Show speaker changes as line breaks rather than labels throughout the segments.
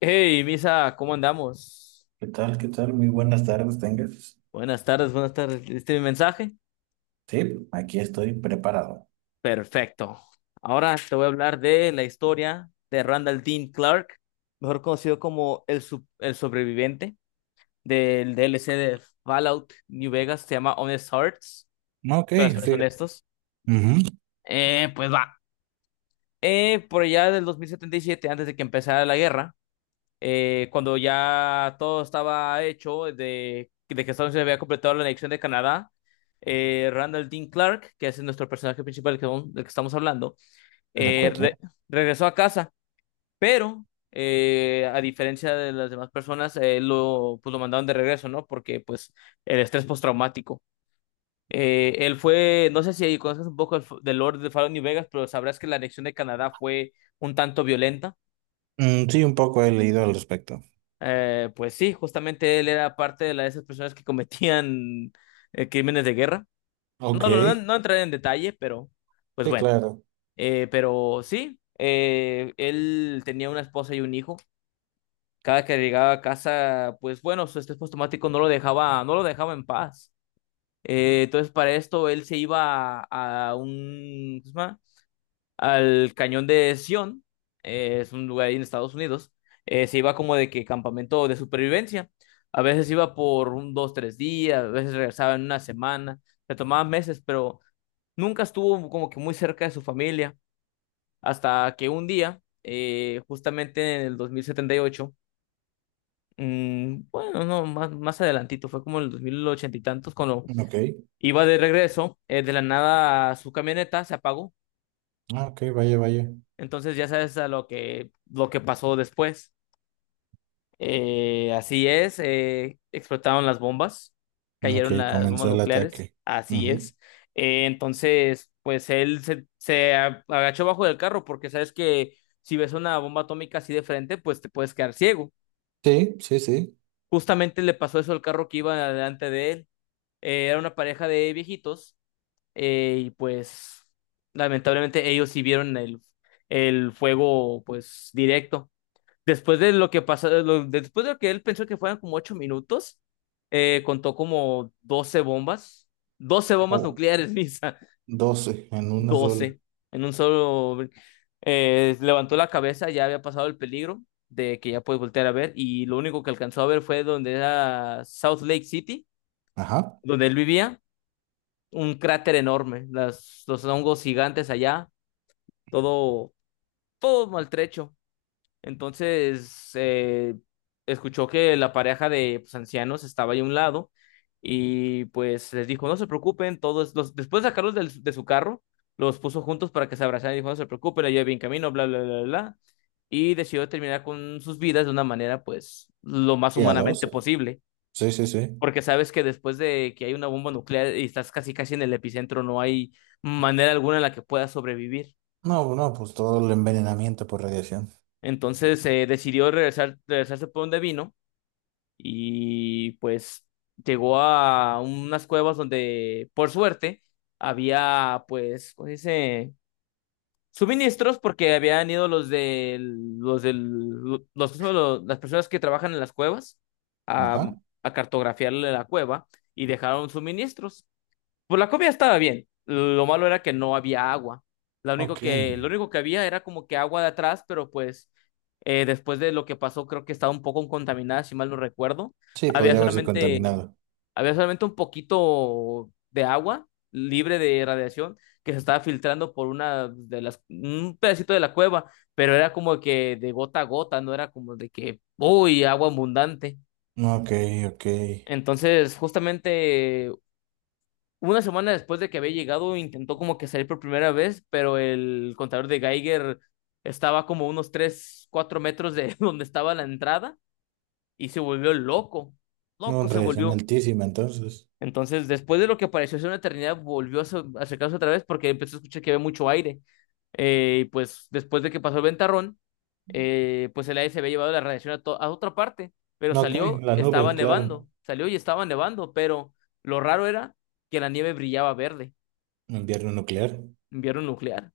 Hey, Misa, ¿cómo andamos?
¿Qué tal? ¿Qué tal? Muy buenas tardes, tengas.
Buenas tardes, buenas tardes. ¿Viste mi mensaje?
Sí, aquí estoy preparado.
Perfecto. Ahora te voy a hablar de la historia de Randall Dean Clark, mejor conocido como el sobreviviente del DLC de Fallout New Vegas. Se llama Honest Hearts,
Ok,
corazones
fíjate.
honestos.
Ujú,
Pues va. Por allá del 2077, antes de que empezara la guerra, cuando ya todo estaba hecho de que Estados Unidos había completado la anexión de Canadá, Randall Dean Clark, que es nuestro personaje principal del que, del que estamos hablando,
de
eh, re-
acuerdo.
regresó a casa, pero a diferencia de las demás personas, lo, pues, lo mandaron de regreso, ¿no? Porque pues el estrés postraumático. Él fue, no sé si conoces un poco del Lord de Fallon New Vegas, pero sabrás que la anexión de Canadá fue un tanto violenta.
Mm, sí, un poco he leído al respecto.
Pues sí, justamente él era parte de la de esas personas que cometían crímenes de guerra.
Ok,
No, no, no,
sí,
no entraré en detalle, pero pues bueno.
claro.
Pero sí, él tenía una esposa y un hijo. Cada que llegaba a casa, pues bueno, su estrés postraumático no lo dejaba en paz. Entonces para esto él se iba a un, ¿cómo se llama? Al cañón de Sion. Es un lugar ahí en Estados Unidos. Se iba como de que campamento de supervivencia. A veces iba por un, dos, tres días, a veces regresaba en una semana, se tomaba meses, pero nunca estuvo como que muy cerca de su familia, hasta que un día, justamente en el 2078. Bueno, no, más adelantito, fue como en el 2080 y tantos, cuando
Ok,
iba de regreso, de la nada su camioneta se apagó.
ah, ok, vaya, vaya.
Entonces ya sabes lo que pasó después. Así es, explotaron las bombas, cayeron
Ok,
las bombas
comenzó el
nucleares,
ataque.
así
Ujú.
es. Entonces, pues él se agachó bajo del carro, porque sabes que si ves una bomba atómica así de frente, pues te puedes quedar ciego.
Sí, sí, sí.
Justamente le pasó eso al carro que iba delante de él. Era una pareja de viejitos, y pues lamentablemente ellos sí vieron el fuego pues directo. Después de lo que pasó, después de lo que él pensó que fueran como 8 minutos, contó como 12 bombas, doce bombas
Oh,
nucleares, Misa,
12 en una sola.
12. En un solo... levantó la cabeza, ya había pasado el peligro de que ya puede voltear a ver, y lo único que alcanzó a ver fue donde era South Lake City,
Ajá.
donde él vivía, un cráter enorme, los hongos gigantes allá, todo, todo maltrecho. Entonces, escuchó que la pareja de pues, ancianos estaba ahí a un lado, y pues les dijo, "No se preocupen". Todos los, después de sacarlos de su carro, los puso juntos para que se abrazaran, y dijo, "No se preocupen, yo bien camino, bla, bla, bla, bla, bla". Y decidió terminar con sus vidas de una manera pues lo más
Y a
humanamente
12.
posible,
Sí, sí, sí.
porque sabes que después de que hay una bomba nuclear y estás casi casi en el epicentro, no hay manera alguna en la que puedas sobrevivir.
No, no, pues todo el envenenamiento por radiación.
Entonces decidió regresar, regresarse por donde vino, y pues llegó a unas cuevas donde, por suerte, había, pues, ¿cómo se dice? Suministros. Porque habían ido los de los del los- las personas que trabajan en las cuevas a,
Ajá.
a cartografiarle la cueva y dejaron suministros. Pues la comida estaba bien. Lo malo era que no había agua.
Ok.
Lo único que había era como que agua de atrás, pero pues después de lo que pasó, creo que estaba un poco contaminada, si mal no recuerdo.
Sí,
Había
podría haberse
solamente,
contaminado.
había solamente un poquito de agua libre de radiación que se estaba filtrando por un pedacito de la cueva, pero era como que de gota a gota, no era como de que, uy, agua abundante.
Ok, ok.
Entonces, justamente una semana después de que había llegado, intentó como que salir por primera vez, pero el contador de Geiger estaba como unos 3 4 metros de donde estaba la entrada, y se volvió loco.
No,
Loco
en
se
radiación
volvió.
altísima, entonces.
Entonces, después de lo que pareció ser una eternidad, volvió a acercarse otra vez porque empezó a escuchar que había mucho aire. Y pues después de que pasó el ventarrón, pues el aire se había llevado la radiación a otra parte, pero
No, ok,
salió,
la
estaba
nube, claro.
nevando, salió y estaba nevando, pero lo raro era que la nieve brillaba verde.
Invierno nuclear.
Invierno nuclear.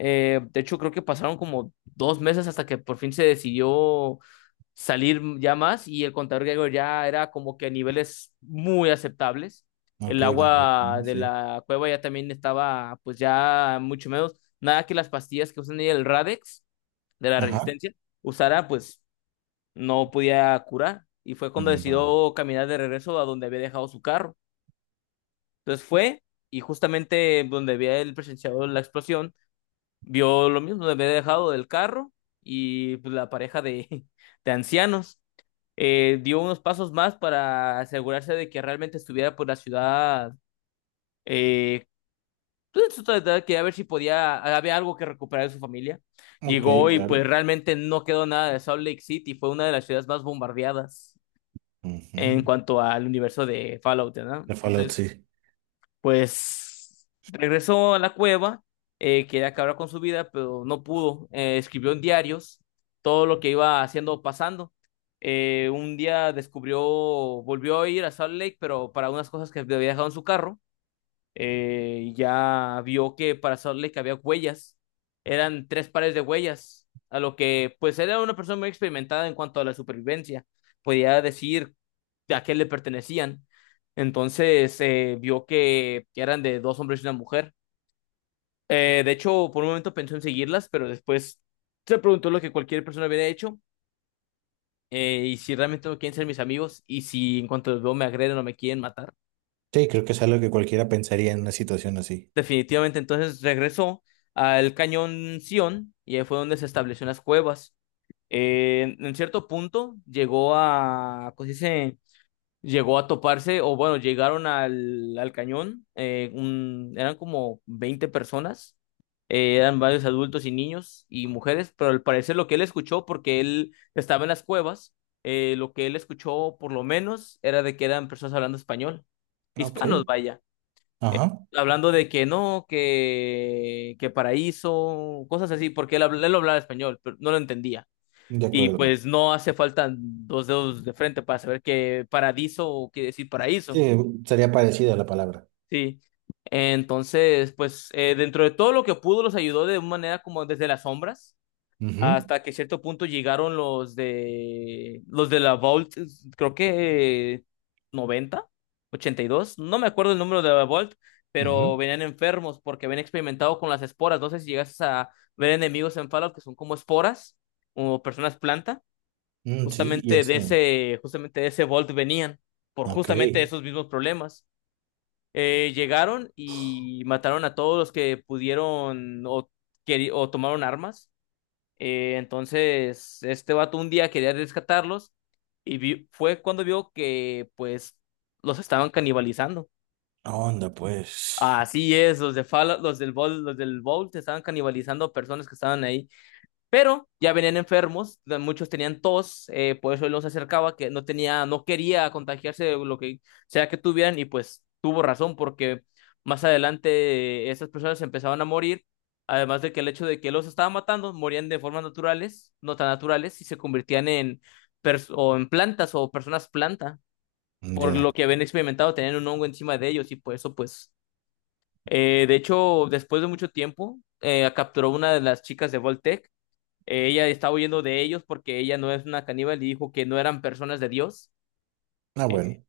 De hecho, creo que pasaron como 2 meses hasta que por fin se decidió salir ya más, y el contador griego ya era como que a niveles muy aceptables.
Ok,
El
vale,
agua de
sí.
la cueva ya también estaba pues ya mucho menos. Nada que las pastillas que usan ahí, el Radex de la
Ajá.
resistencia usara, pues no podía curar. Y fue cuando
Mm, bro.
decidió caminar de regreso a donde había dejado su carro. Entonces fue, y justamente donde había él presenciado la explosión vio lo mismo, me había dejado del carro, y pues, la pareja de, de ancianos, dio unos pasos más para asegurarse de que realmente estuviera por la ciudad. Eh, pues, en su totalidad, quería ver si podía, había algo que recuperar de su familia.
Ok,
Llegó y pues
claro.
realmente no quedó nada de Salt Lake City, fue una de las ciudades más bombardeadas en
Ujú.
cuanto al universo de Fallout, ¿no?
La Fallout,
Entonces...
sí.
pues regresó a la cueva. Quería acabar con su vida, pero no pudo. Escribió en diarios todo lo que iba haciendo o pasando. Un día descubrió, volvió a ir a Salt Lake, pero para unas cosas que había dejado en su carro, ya vio que para Salt Lake había huellas. Eran 3 pares de huellas, a lo que pues era una persona muy experimentada en cuanto a la supervivencia. Podía decir a qué le pertenecían. Entonces vio que eran de dos hombres y una mujer. De hecho, por un momento pensó en seguirlas, pero después se preguntó lo que cualquier persona hubiera hecho. ¿Y si realmente no quieren ser mis amigos y si en cuanto los veo me agreden o me quieren matar?
Sí, creo que es algo que cualquiera pensaría en una situación así.
Definitivamente, entonces regresó al cañón Sion y ahí fue donde se estableció en las cuevas. En cierto punto llegó a, ¿cómo se dice? Llegó a toparse, o bueno, llegaron al cañón, eran como 20 personas, eran varios adultos y niños y mujeres, pero al parecer lo que él escuchó, porque él estaba en las cuevas, lo que él escuchó por lo menos era de que eran personas hablando español, hispanos,
Ok.
vaya,
Ajá.
hablando de que no, que paraíso, cosas así, porque él, él hablaba español, pero no lo entendía.
De
Y
acuerdo.
pues no hace falta dos dedos de frente para saber que paradiso quiere decir paraíso,
Sí, sería parecida la palabra.
sí. Entonces, pues dentro de todo lo que pudo, los ayudó de una manera como desde las sombras,
Ujú,
hasta que cierto punto llegaron los de la Vault. Creo que noventa ochenta y dos, no me acuerdo el número de la Vault, pero
ujú.
venían enfermos porque habían experimentado con las esporas. No sé si llegas a ver enemigos en Fallout que son como esporas o personas planta,
Mm, sí, y eso.
justamente de ese Vault venían por
Ok.
justamente esos mismos problemas. Llegaron y mataron a todos los que pudieron, o tomaron armas. Entonces, este vato un día quería rescatarlos, fue cuando vio que pues los estaban canibalizando.
Onda, pues.
Así es, los de Fallout, los del Vault estaban canibalizando a personas que estaban ahí. Pero ya venían enfermos, muchos tenían tos. Por eso él los acercaba, que no tenía, no quería contagiarse de lo que sea que tuvieran, y pues tuvo razón, porque más adelante esas personas empezaban a morir. Además de que el hecho de que él los estaba matando, morían de formas naturales, no tan naturales, y se convertían en, o en plantas o personas planta, por lo
Ya.
que habían experimentado, tenían un hongo encima de ellos, y por eso pues, de hecho, después de mucho tiempo, capturó una de las chicas de Voltec. Ella estaba huyendo de ellos porque ella no es una caníbal y dijo que no eran personas de Dios.
Ah,
Eh,
bueno.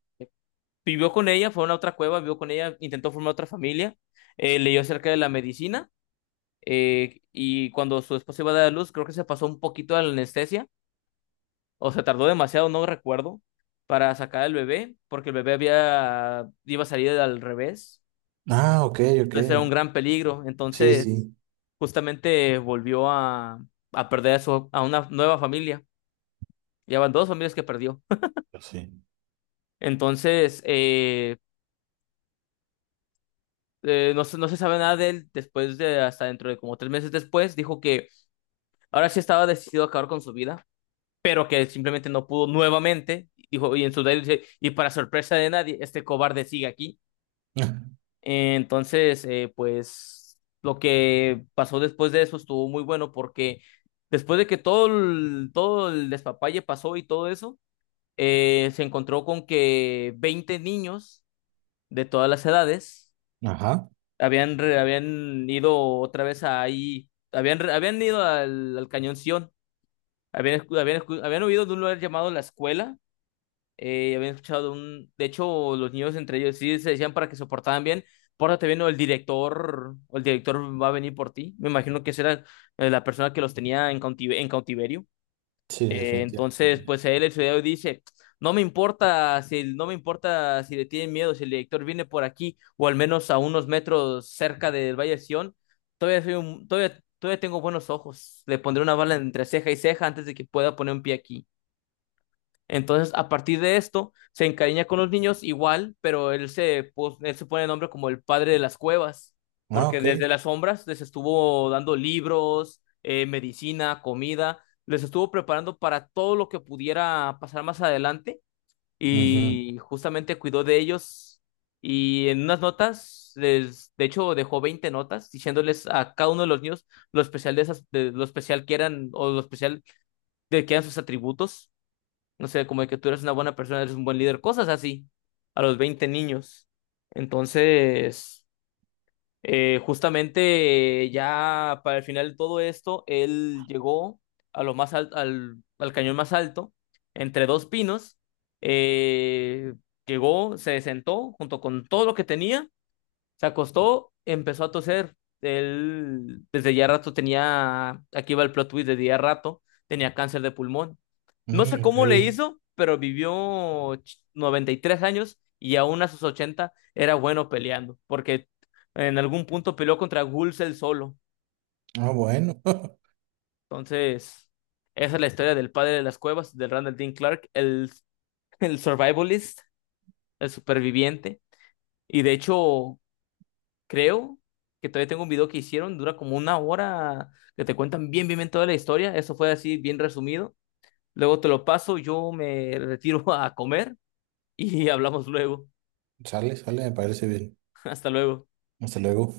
Vivió con ella, fue a una otra cueva, vivió con ella, intentó formar otra familia, leyó acerca de la medicina, y cuando su esposa iba a dar a luz, creo que se pasó un poquito de la anestesia, o se tardó demasiado, no recuerdo, para sacar al bebé, porque el bebé iba a salir al revés,
Ah, ok, ok.
entonces era un gran peligro.
Sí,
Entonces
sí.
justamente volvió a perder a una nueva familia. Ya van dos familias que perdió.
Pues sí.
Entonces, no, no se sabe nada de él después de hasta dentro de como 3 meses después. Dijo que ahora sí estaba decidido a acabar con su vida, pero que simplemente no pudo nuevamente. Dijo, y en su diario dice, "Y para sorpresa de nadie, este cobarde sigue aquí". Entonces, pues lo que pasó después de eso estuvo muy bueno, porque después de que todo el despapalle pasó y todo eso, se encontró con que 20 niños de todas las edades
Ajá.
Habían ido otra vez ahí, habían ido al Cañón Sion, habían huido de un lugar llamado La Escuela. Habían escuchado de un, de hecho, los niños entre ellos sí se decían para que se portaran bien, "Pórtate bien o el director", va a venir por ti. Me imagino que esa era la persona que los tenía en cautiverio.
Sí,
Entonces,
definitivamente.
pues a él el ciudadano dice, "No me importa si le tienen miedo. Si el director viene por aquí o al menos a unos metros cerca del Valle de Sion, todavía tengo buenos ojos. Le pondré una bala entre ceja y ceja antes de que pueda poner un pie aquí". Entonces, a partir de esto, se encariña con los niños igual, pero él se pone el nombre como el padre de las cuevas,
Ah,
porque
ok.
desde las sombras les estuvo dando libros, medicina, comida, les estuvo preparando para todo lo que pudiera pasar más adelante,
Ujú.
y justamente cuidó de ellos. Y en unas notas, les, de hecho, dejó 20 notas diciéndoles a cada uno de los niños lo especial de lo especial que eran, o lo especial de que eran sus atributos, no sé, como de que tú eres una buena persona, eres un buen líder, cosas así, a los 20 niños. Entonces, justamente ya para el final de todo esto, él llegó a lo más al cañón más alto, entre dos pinos. eh, Llegó, se sentó junto con todo lo que tenía, se acostó, empezó a toser. Él desde ya rato tenía, aquí va el plot twist, desde ya rato tenía cáncer de pulmón. No sé
Mm,
cómo le
ok.
hizo, pero vivió 93 años, y aún a sus 80 era bueno peleando, porque en algún punto peleó contra Gulsel solo.
Ah, bueno.
Entonces, esa es la historia del padre de las cuevas, del Randall Dean Clark, el survivalist, el superviviente. Y de hecho, creo que todavía tengo un video que hicieron, dura como una hora, que te cuentan bien, bien, bien toda la historia. Eso fue así, bien resumido. Luego te lo paso, yo me retiro a comer y hablamos luego.
Sale, sale, me parece bien.
Hasta luego.
Hasta luego.